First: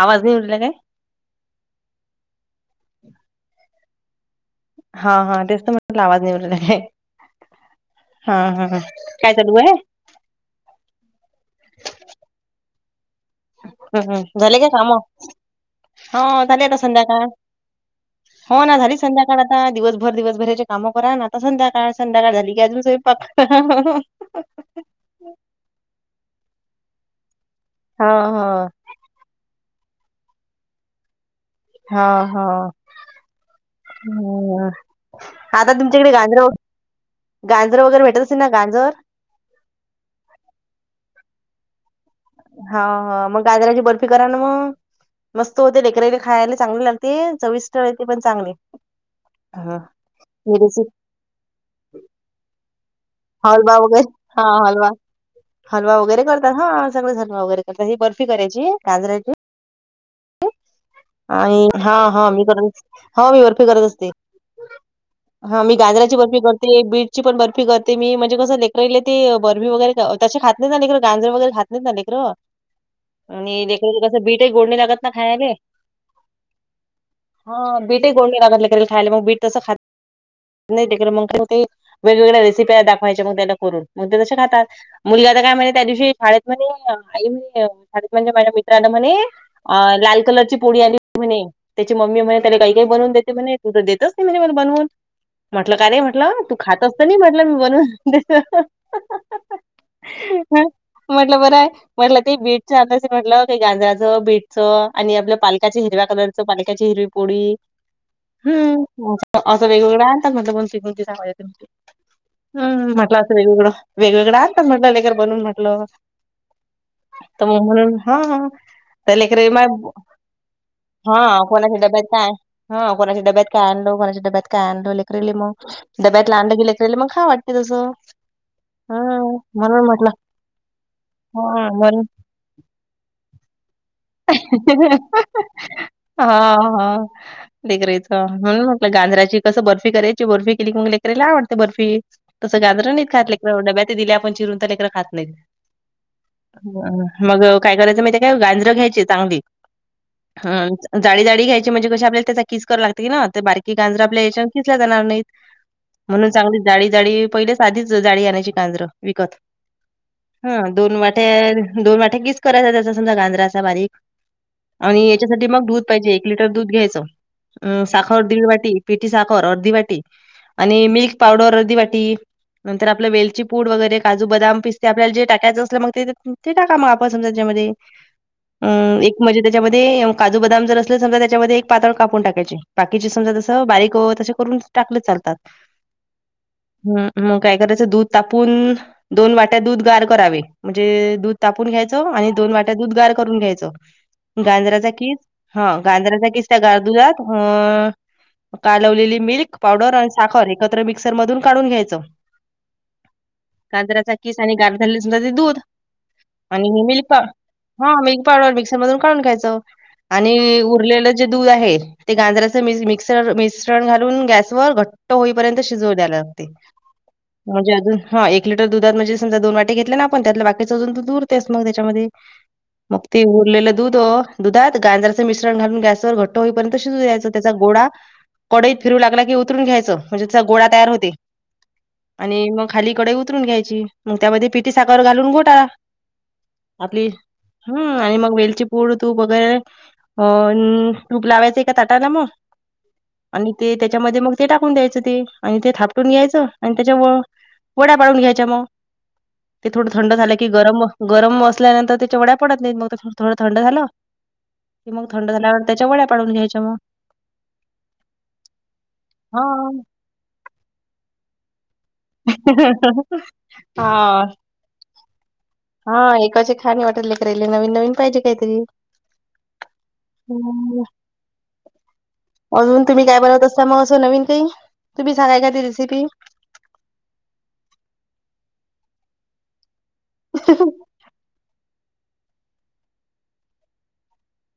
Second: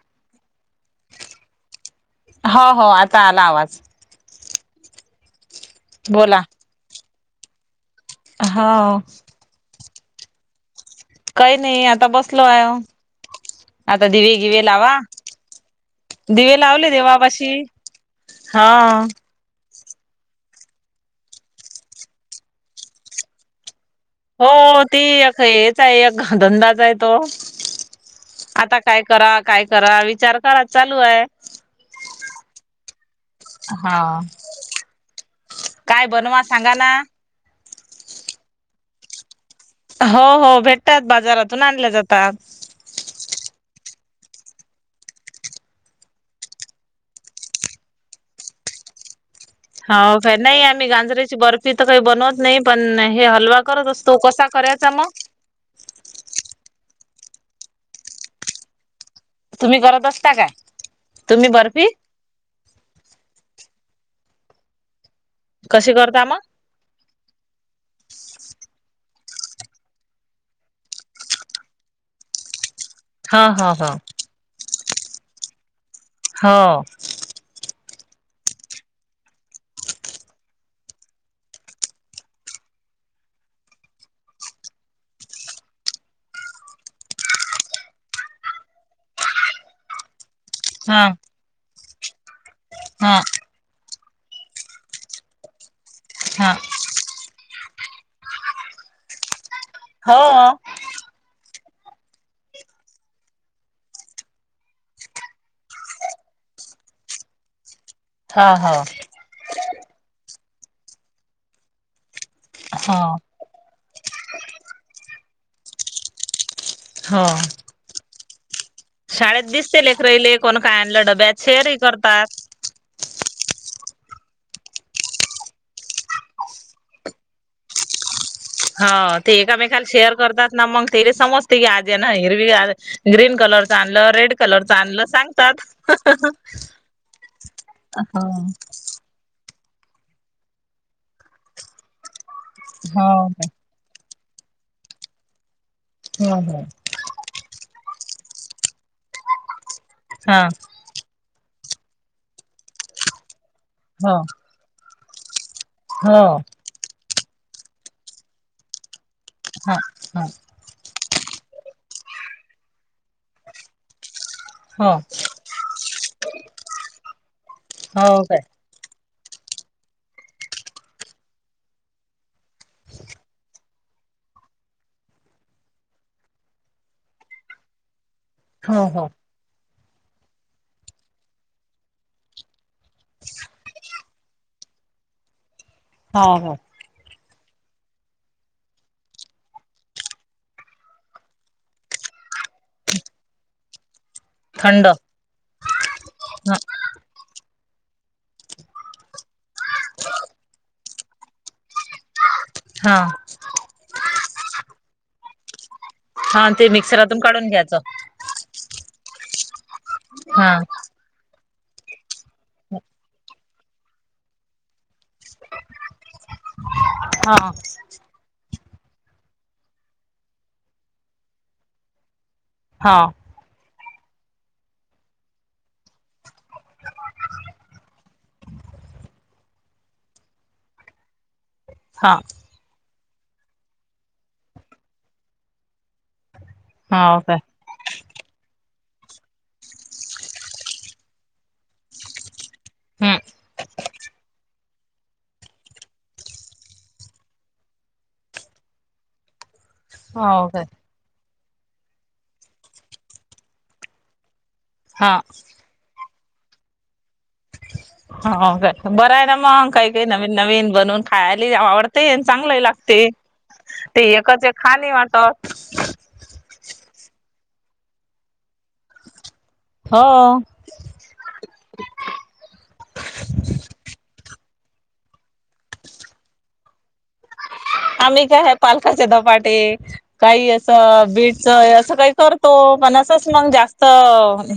आवाज नाही येऊन राहिला काय? हो हो आता आला आवाज. हा हा तेच तर म्हटलं आवाज नाही बोला येऊन राहिला काय हम्म हम्म हो काय चल होय. काही नाही आता बसलो आहे. आता हम्म दिवे हम्म झाले गिवे का काम? लावा. हो दिवे झाले आता लावले संध्याकाळ. देवापाशी. हो हा ना झाली संध्या काळ आता दिवसभर दिवसभराचे कामं करा ना आता संध्याकाळ संध्याकाळ झाली की, अजून स्वंयपाक. हो, ती एक हेच आहे एक धंदाच आहे तो, हां हां आता काय करा, काय करा, विचार करा चालू आहे. हां हां हा हं, आता तुमच्या काय इकडं बनवा गाजर- सांगा ना गांजर वगैरे भेटत असे ना गांजर? हो हो भेटतात, बाजारातून आणल्या जातात. हां हां, मग गाजराची बर्फी करा ना मग. मस्त होते, लेकरेले खायला चांगले लागते, चविष्ट ते पण चांगले. हा हो का, नाही आम्ही रेसिपी गांजरांची बर्फी तर काही बनवत नाही. पण, हे हलवा करत वगैरे असतो, कसा हा हलवा करायचा मग? हलवा वगैरे करतात, हा सगळेच हलवा वगैरे करतात. ही बर्फी करायची गाजराची, तुम्ही करत असता का? आणि हा हा मी करत, हो मी बर्फी करत असते. हां, मी कशी गाजराची करता बर्फी मग कर- ते बीटची पण बर्फी करते मी, म्हणजे कसं लेकरले ते बर्फी वगैरे, तसे खात नाही ना लेकर गांजर वगैरे खात- ''आहेत ना लेकरं, हा आणि हा हा लेकर कसं बीटही गोड नाही लागत ना खायले. '' हो हा, बीटही गोड ही लागत नाही लेकराले खायले मग बीट तस खात- नाही ते, मगते काय होते, वेगवेगळ्या रेसिपी दाखवायच्या मग त्याला करून, मग ते तसे खातात. मुलगा तर काय म्हणे, त्या दिवशी शाळेत म्हणे आई मी म्हणे, शाळेत म्हणजे माझ्या मित्रानं म्हणे, लाल कलरची पोळी आली हा होती म्हणे, त्याची मम्मी म्हणे, त्याला काही काही बनवून हा देते म्हणे. तू तर देतच नाही म्हणे मला बनवून, म्हटलं का रे म्हटलं हा तू खातच- तसं नाही म्हटलं, मी बनवुन हो हो [unintelligible] म्हटलं बरं आहे, म्हटलं ते बीटच [unintelligible] म्हटलं गांजराचं बीटचं आणि आपलं, पालकाच्या हिरव्या कलरच पालकाची हिरवी पोळी, हो हं.. हो असं वेगवेगळं आणतात म्हटलं, कोणती कोणती सांगाय त हं म्हटलं. वेगवेगळं, वेगवेगळे आता म्हटलं लेकर बनून म्हटलं, हो तर मग- हां हां त्या लेकराले मा- ले कोण काय आणलं? डब्यात हं, शेअरही कोणाच्या डब्यात काय, करतात हा कोणाच्या डब्यात काय आणलो, कोणाच्या डब्यात काय आणलो लेकरले मगं- डब्यात आणलं की मग, लेकराले खाव वाटतं तसं. हा हं, ते एकामेकाला म्हणून म्हटलं शेअर करतात ना मग, ते तेले समजते की हा आज म्हणून यान हिरवी ग- ग्रीन कलर च आणलं. रेड कलरच आणलं सांगतात हां हां, देिकराच हो म्हणून, गांजराची कसं, बर्फी करायची बर्फी केली का मग ले करायले आवडते बर्फी, ''तसं गांजर नाही हो खात लेकरं, डब्यात दिले आपण चिरून तर लेकर खात नाही. हो हो '' मग काय करायचं माहिती आहे, काय गांजरं घ्यायची चांगली, हा हं- ''जाडी जाडी घ्यायची, म्हणजे कशी आपल्या त्याचा किस करवा लागं ते की न, ते बारकी गांजरा हो आपल्या याच्याने खिसले जाणार नाहीत. '' हो म्हणून, चांगली जाडी -जाडी पहिले आधीच जाडी आणयची गाजरं विकत. हां हां हां, दोन वाट्या दोन वाट्या कीस करायचा त्याचा समजा गांजरा बारीक, हो आणि, याच्यासाठी मग दूध पाहिजे एक लिटर दूध घ्यायचं, अ हो साखर काय दीड वाटी, पिठी साखर अर्धी वाटी, आणि मिल्क पावडर अर्धी वाटी, नंतर आपलं वेलची पूड वगैरे, काजू, बदाम, पिस्ते आपल्याला जे टाकायचं असलं, मग ते, ते टाका म आपण समजा, त्याच्यामध्ये. हो अम हो एक म्हणजे, त्याच्यामध्ये काजू बदाम जर असले, समजा त्याच्यामध्ये, एक पातळ कापून टाकायचे. बाकीची समजा, जस बारीक, तस करून टाकलेत, चालतात. हा हा. हम्, मग काय करायचं, दूध तापून, दोन वाट्या, दूध गार करावे, म्हणजे दूध तापून घ्यायच आणि दोन वाट्या, दूध गार करून घ्यायचं.. थंड गांजराचा किस, हां गांजराचा किस, हा त्या गार दुधात, अ कालवलेली मिल्क पावडर आणि एकत्र मिक्सर मधून, काढून घ्यायचं. हा. गाजराचा किस आणि गार झाली, सुधा ते दूध, हा ते आणि मिल्क मिक्सरातून पा, काढून घ्यायचं हां मिल् पाडर मिक्सर मधून, काढून घ्यायचं, हा आणि उरलेलं, जे दूध आहे ते गांजराच मिस-मिक्सर, मिश्रण घालून, गॅसवर घट्ट होईपर्यंत, शिजवू द्याय लागते. हा म्हणजे, अजून हां, एक लिटर दुधात, म्हणजे समजा दोन वाट्या घेतल्या ना आपण, त्यातलं बाकीच अजून, दूध उरतेस मग त्याच्यामध्ये. हा मग, ते उरलेलं दूध अ, दुधात गाजराचं मिश्रण घालून, गॅस वर घट्ट होईपर्यंत, शिजू द्यायचं, त्याचा गोळा कडईत फिरू लागला की, उतरून घ्यायचं, म्हणजे त्याचा गोळा तयार होते. हा आणि मग खाली, कडई उतरून घ्याय ची, म त्यामध्ये पिठी साखर, घालून घोटा, आपली. हो काय हम्म आणि मग वेलची पूड, तूप वगैरे, अ तूप लावायचंय, एका ताटाला म हम्म आणि ते, त्याच्यामध्ये मग ते टाकून द्यायचं ते, आणि ते थापटून घ्यायचं आणि त्याच्या व वड्या पाळून घ्यायच्या, म. ते थोडं झालं की, हो काय गरम, गरम असल्यानंतर तेच्या वड्या पडत नही, मग त थोडं झालं कि मग, हा थंड झाल्यावर, त्याच्या वड्या पाडून घ्यायच्या, म. हो का, बरं य ना मग, हां. काही-काही, नवीन-नवीन बनवून, खायाले आवड तेन चांगलंही लागते, ते हां, एकच- एक खा नहीं वाटत. हां, एकाचे एक खा नई वाटत लेकराले, नवीन-नवीन पाहिजे, काहीतरी. हो [unintelligible] अजून तुम्ही, काय बनवत असता म, असं नवीन काही, तुम्ही सांगा एखादी, रेसिपी. आम्ही काय, ह्या पालकाचे धपाटे, काही असं, बीट चं असं काही करतो, पण असंच, मंग जास्त,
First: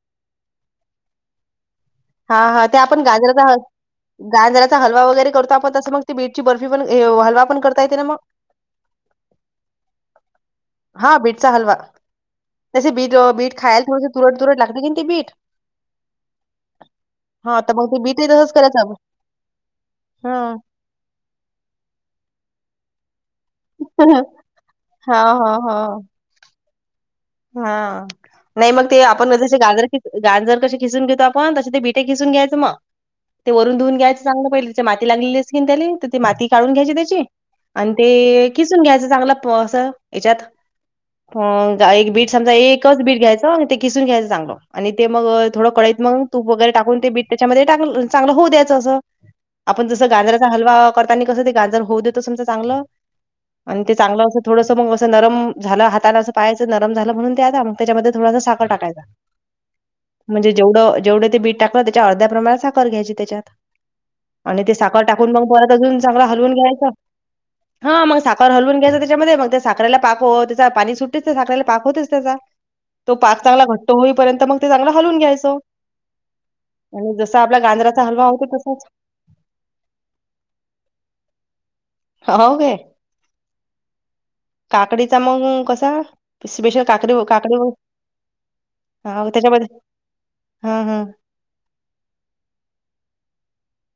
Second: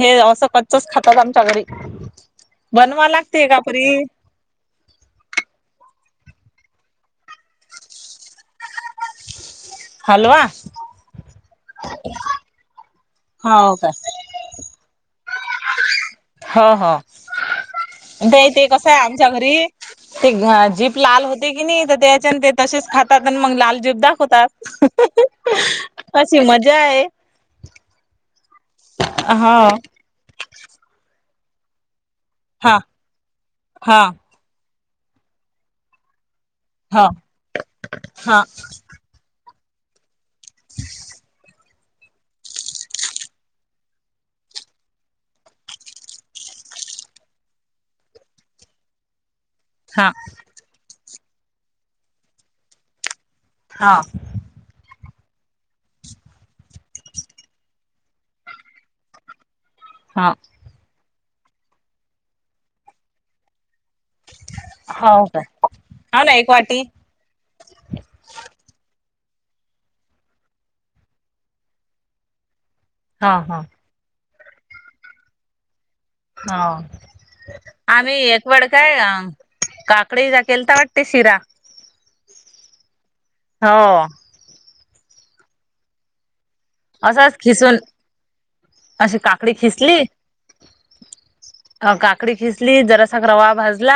हे असं कच्चच खातात, आमच्या घरी. हा हा, ते आपण, बनवा गाजरचा लागते ह का परी गाजराचा हलवा, वगैरे करतो आपण, तसं मग ते बीटची बर्फी, पण ए व हलवा, पण करता येते ना, मग? हलवा [inaudible] हा बीटचा हलवा, तसे बीट अ, बीट हो का खायला ठे तुरट- तुरट लागते की, न ते बीठ. हो हो, हा तर मग बीटही ते- तसंच ते करायचं कसं आपण य आमच्या घरी, ते हा [unintelligible] जी लाल होते की नही, त याच्यान, ते तसेच खा तात, अन मग लाल जीभ दाखवतात, हा हा अशी मजा ये. हां, नही मग, ते आपण जसे हा गाजर कि गांजर कशी खिसून घेतो आपण, तसे ते बिट हि किसून घ्यायचं म, हा ते वरून धुऊून हा घ्यायच चांगलं, पहिले च्या माती लागलेली, स्किन त्याले. त ते माती काढून घ्यायची हा त्याची, अन हा ते किसून घ्यायचं, चांगलं प असं. याच्यात, प [unintelligible] बीट समजा एकच बीट घ्यायचं आणि ते किसून घ्यायचं चांगल आणि ते मग थोडं कढईत मग. तूप वगैरे टाकून ते बीट त्याच्यामध्ये चांगलं होऊ द्यायचं असं. आपण जसं हा गाजराचा हलवा करताना, कसं ते गाजर होऊ देतो समजा चांगलं आणि ते चांगलं हा असं. थोडस मग असं नरम झालं हाताला असं पाहायचं नत. नरम झाला ना, त्यामध्ये थोडं साखर टाकायचा म्हणजे. जेवढं जेवढं ते बीठ टाकलं, त्याच्या अर्ध्या प्रमाणात साखर घ्यायची त्याच्यात. आणि ते साखर हा हो टाकून काय मग परत अजून हो चांगला ना एक हलवून वाटी घ्यायचा. हा, मग साखर हलवून घ्यायचं त्याच्यामध्ये मग त्या साखरेला पाक होते. त्याचा पाणी सुट्टतेच त्या साखरेला. पाक होतच त्याचा तो हा पाक हा चांगला घट्ट होईपर्यंत मग ते चांगला हलून घ्यायचं. हा, आणि जसा आपला गांजराचा आम्ही हलवा होतो एक वेड तसाच काय काकडीचा केेला वाटते शिरा. हो, काय. हो, काकडीचा मग कसा स्पेशल काकडी असंच काकडी व''--'' खिसून अशी हा, काकडी त्याच्यामध्ये ''हं ''हं'' अ काकडी खिसली जरासा रवा भाजला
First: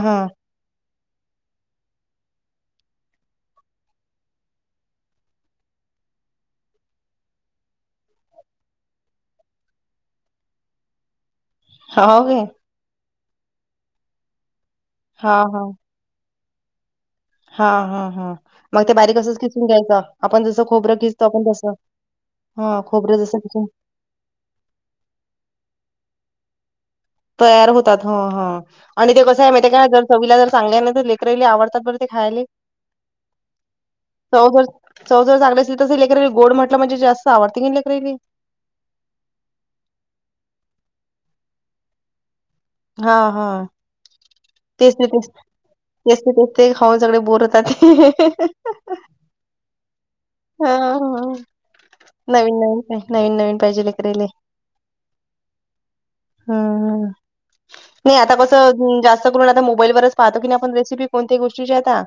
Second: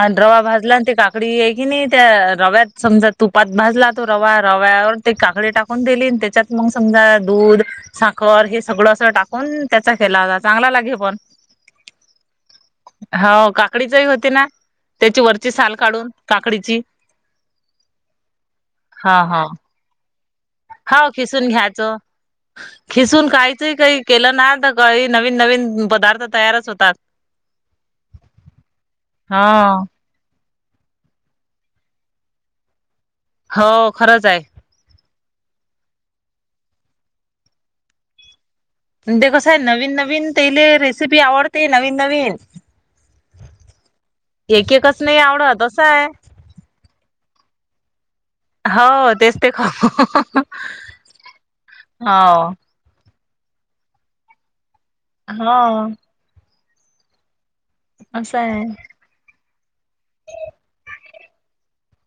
आणि रवा भाजला आणि ते काकडी. काकडी आहे की, नाही त्या रव्यात समजा तुपात भाजला तो रवा रव्यावर ते काकडी टाकून दिली त्याच्यात. मग समजा दुध. साखर हे सगळं असं टाकून त्याचा केला चांगला लागे बघ. हो काय, हो, काकडीचही होते ना, त्याची हां वरची साल काढून काकडीची. हा हा हा, मग ते बारीक हा असच हा खिसून घ्यायचं. आपण जसं खोबरं हो घिसतो आपण खिसून तस घ्यायचं हा, खोबरं खिसून जस. काहीच काही केलं ना, तर काही नवीन नवीन पदार्थ तयारच होतात. तयार होतात ''हं ''हं''आणि ते कसं हा आहे माहिती काय जर. चवीला जर चांगल्याने तर, लेकराईले आवडतात बर ते खायला हो खरंच आहे चव जर. चव जर चांगली असेल, तर लेकर गोड म्हटलं म्हणजे जास्त आवडते की, लेकरानले. आणि ते कसायं नवीन नवीन तेले रेसिपी आवडते नवीन नवीन. हा हा, एक तेच एकच ते नाही तेच, आवडत असं आहे तेच ते तेच ते खाऊन सगळे बोर होतात. हो, तेच ते खाऊन हा हा, तेच नवीन नवीन पाहिजे लेकराले. हा, हा हा, नाही आता असं आहे कसं तुम्ही जास्त. तर तुम्हाला आता मोबाईल वरचं पाहतो की, नाही आपण रेसिपी कोणत्या ही गोष्टीची आता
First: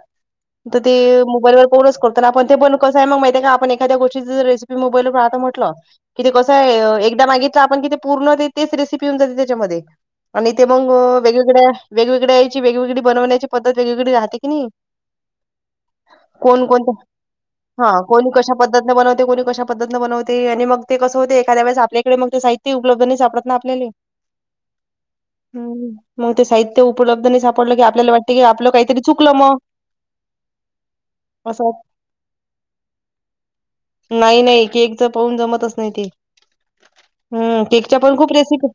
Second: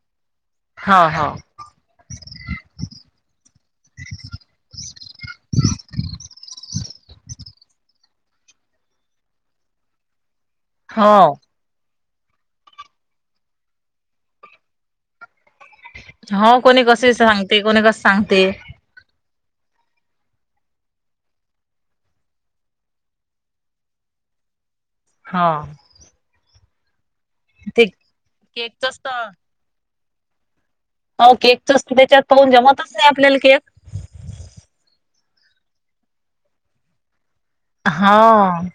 तर ते हो हो मोबाईल वर कोणच कर. तर आपण ते बनू कसं आहे मग माहिती आहे. का आपण एखाद्या गोष्टीची जर रेसिपी मोबाईलवर पाहत म्हटलं. इथे कसं आहे अ एकदा मागितलं आपण की, ते पूर्ण ते तेच रेसिप. पिऊन जाते त्याच्यामध्ये आणि ते मंग अ हो वेगवेगळ्या. वेगवेगड्या याची वेगवेगडी बनवण्याची पद्धत वेग वेगडी राहते की नाही? हो कोण कोणी कोणत्या कसे सांगते कोणी हा, कस कोण सांगते कशा पद्धत. बनवते कोणी कशा पद्धतीनं बनवते आणि मग ते कसं होते एखाद्या वेळेस आपल्याकडे मग ते साहित्य उपलब्ध नाही सापडत ना आपल्याले. हो हम, मग ते साहित्य उपलब्ध नाही साप ''--'' पडलं की, ते आपल्याला वाटते की, आपलं केकचच काहीतरी तर चुकलं मग. हो, असं केकचच तर त्याच्यात तर म्हणजे जमतच नाही आपल्याला केक. नाही नाही केकच पाहून जमतच नाही ते हम, केकच्या पण हो खूप रेसिपी.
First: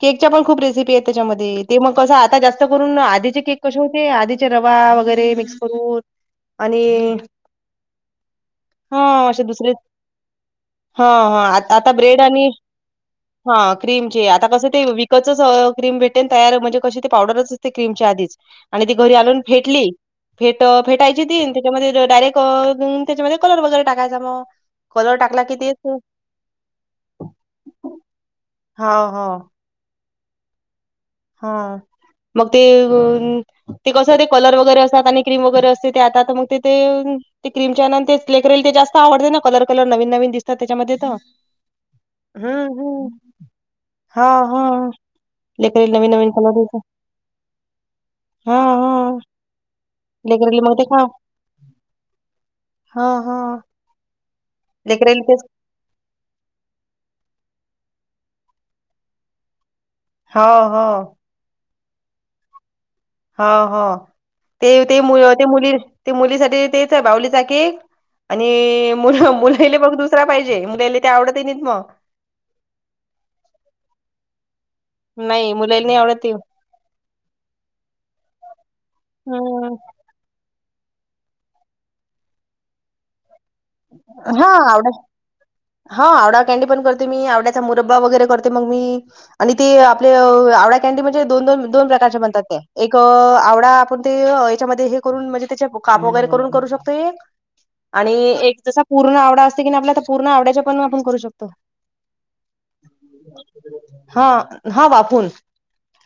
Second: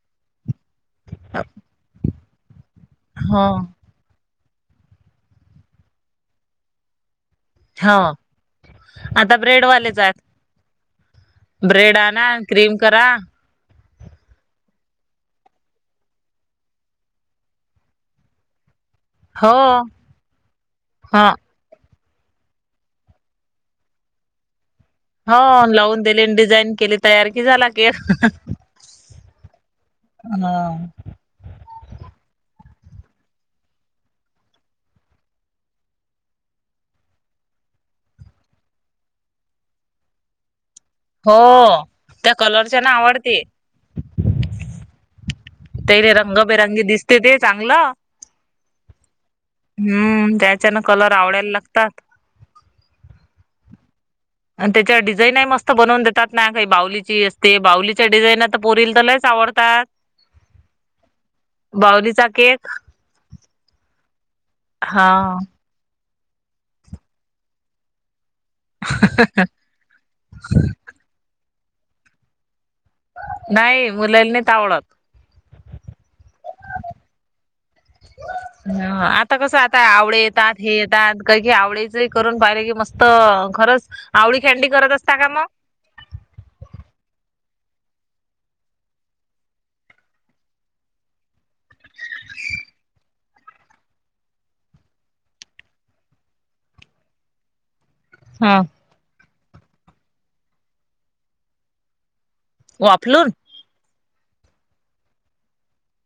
केकच्या पण खूप रेसिपी आहे त्याच्यामध्ये, ते मग कसं आता जास्त करून आधीचे केक कशे हो नाही आधीचे रवा वगैरे मिक्स करून आणि हां आता ब्रेडवालेच आहेत. हां हं आता आता ब्रेड आणा आणि क्रीम करा ह क्रीमचे आत आता कसं ते विकतचच क्रीम भेटेन तयार म्हणजे कशे ते पावडरच ते क्रीमची आधीच. आणि ती घरी आणून हो फेटली फेट ह फेटायची ती अन ती त्याच्यामध्ये तर डायरेक्ट अ त्याच्यामध्ये कलर वगैरे टाकायचा मग. कलर टाकला की हो तेच लावून देलेन डिझाईन केले तयार की झाला केक. हो हो. हं. हा मग ते उन ते कसं ते कलर वगैरे असतात आणि क्रीम वगैरे असते ते आता मग ते ते ते क्रीमच्यायनन तेच लेकरायले ते जास्त आवडते ना कलर कलर नवीन नवीन दिसतात त्याच्यामध्ये. त हो त्या हम्म कलरच्या ना हम्, आवडते हा हा. ते बे रंगबेरंगी दिसते ते चांगलं. हां, हां. हम्म, लेकराला मग त्याच्यान ते खा कलर आवडायला लागतात. हा हा. अन त्याच्यावर लेकराला डिझाईन तेच हाय मस् त बनवून देतात ना काही बाहूलीची असते, बाहूलीच्या डिझाईन आता पोरील तर लइच आवडतात. हाव हो. बाहुलीचा केक हो हो ते ते हा मु ते मुली ते मुलीसाठी तेच बाहुलीचा केक. आणि मुला मुलायला बघ दुसरा पाहिजे मुलायला ते आवडत ही नाहीत मग. नाही मुलायला नाहीत आवडत. नाही मुलायला नाही आवडत ते. ह आता कसं हम्म आता आवडेेत येतात हे येतात काही काही आवडायचं ही करून पाहिले की मस्त खरंच. आवडी हां खॅन्डी आवडा करत असता का मग हां आवडा कॅन्डी पण करते मी आवड्याचा मुरब्बा वगैरे करते मग मी. आणि ते आपल आवडा कॅन्डी म्हणजे दोन दोन प्रकारचे बनतात त्या, एक अ आवडा आपुण ते याच्यामध्ये हे करून म्हणजे त्याचे काप वगैरे करून करू शकतो एक. आणि एक ह जसा पूर्ण आवडा असते की नाही आपला पूर्ण आवड्याच्या पण आपण करू शकतो. वाफलून. हां हां वाफून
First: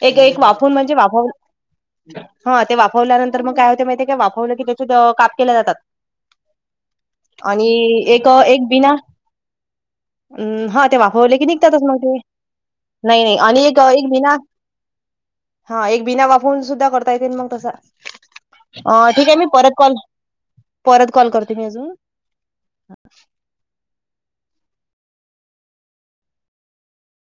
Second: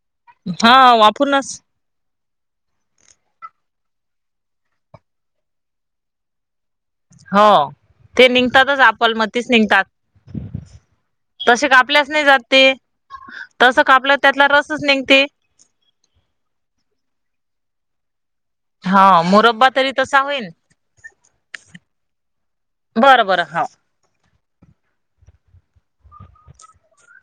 एक एक वाफून हा म्हणजे वाफवून. वाफरूनच हम्म ते वाफवल्यानंतर मग काय होते माहितीेये काय वाफवलं की त्याचे त काप केल्या जातात. आणि हो. एक ते एक निघतातच बिना आपल मतीच निघतात हम्म हा ते वापरले की तसे निघतातच मग कापल्याच ते. नाही जात ते. नाही नाही आणि एक तसं एक कापलं विना त्यातला रसच निघते हा एक बिना वाफून सुद्धा करता येते मग तस. अ हा ठीक आहे मी मुरब्बा परत तरी कॉल, तसा होईल. परत कॉल करते मी अजून. बरं बरं हव‌.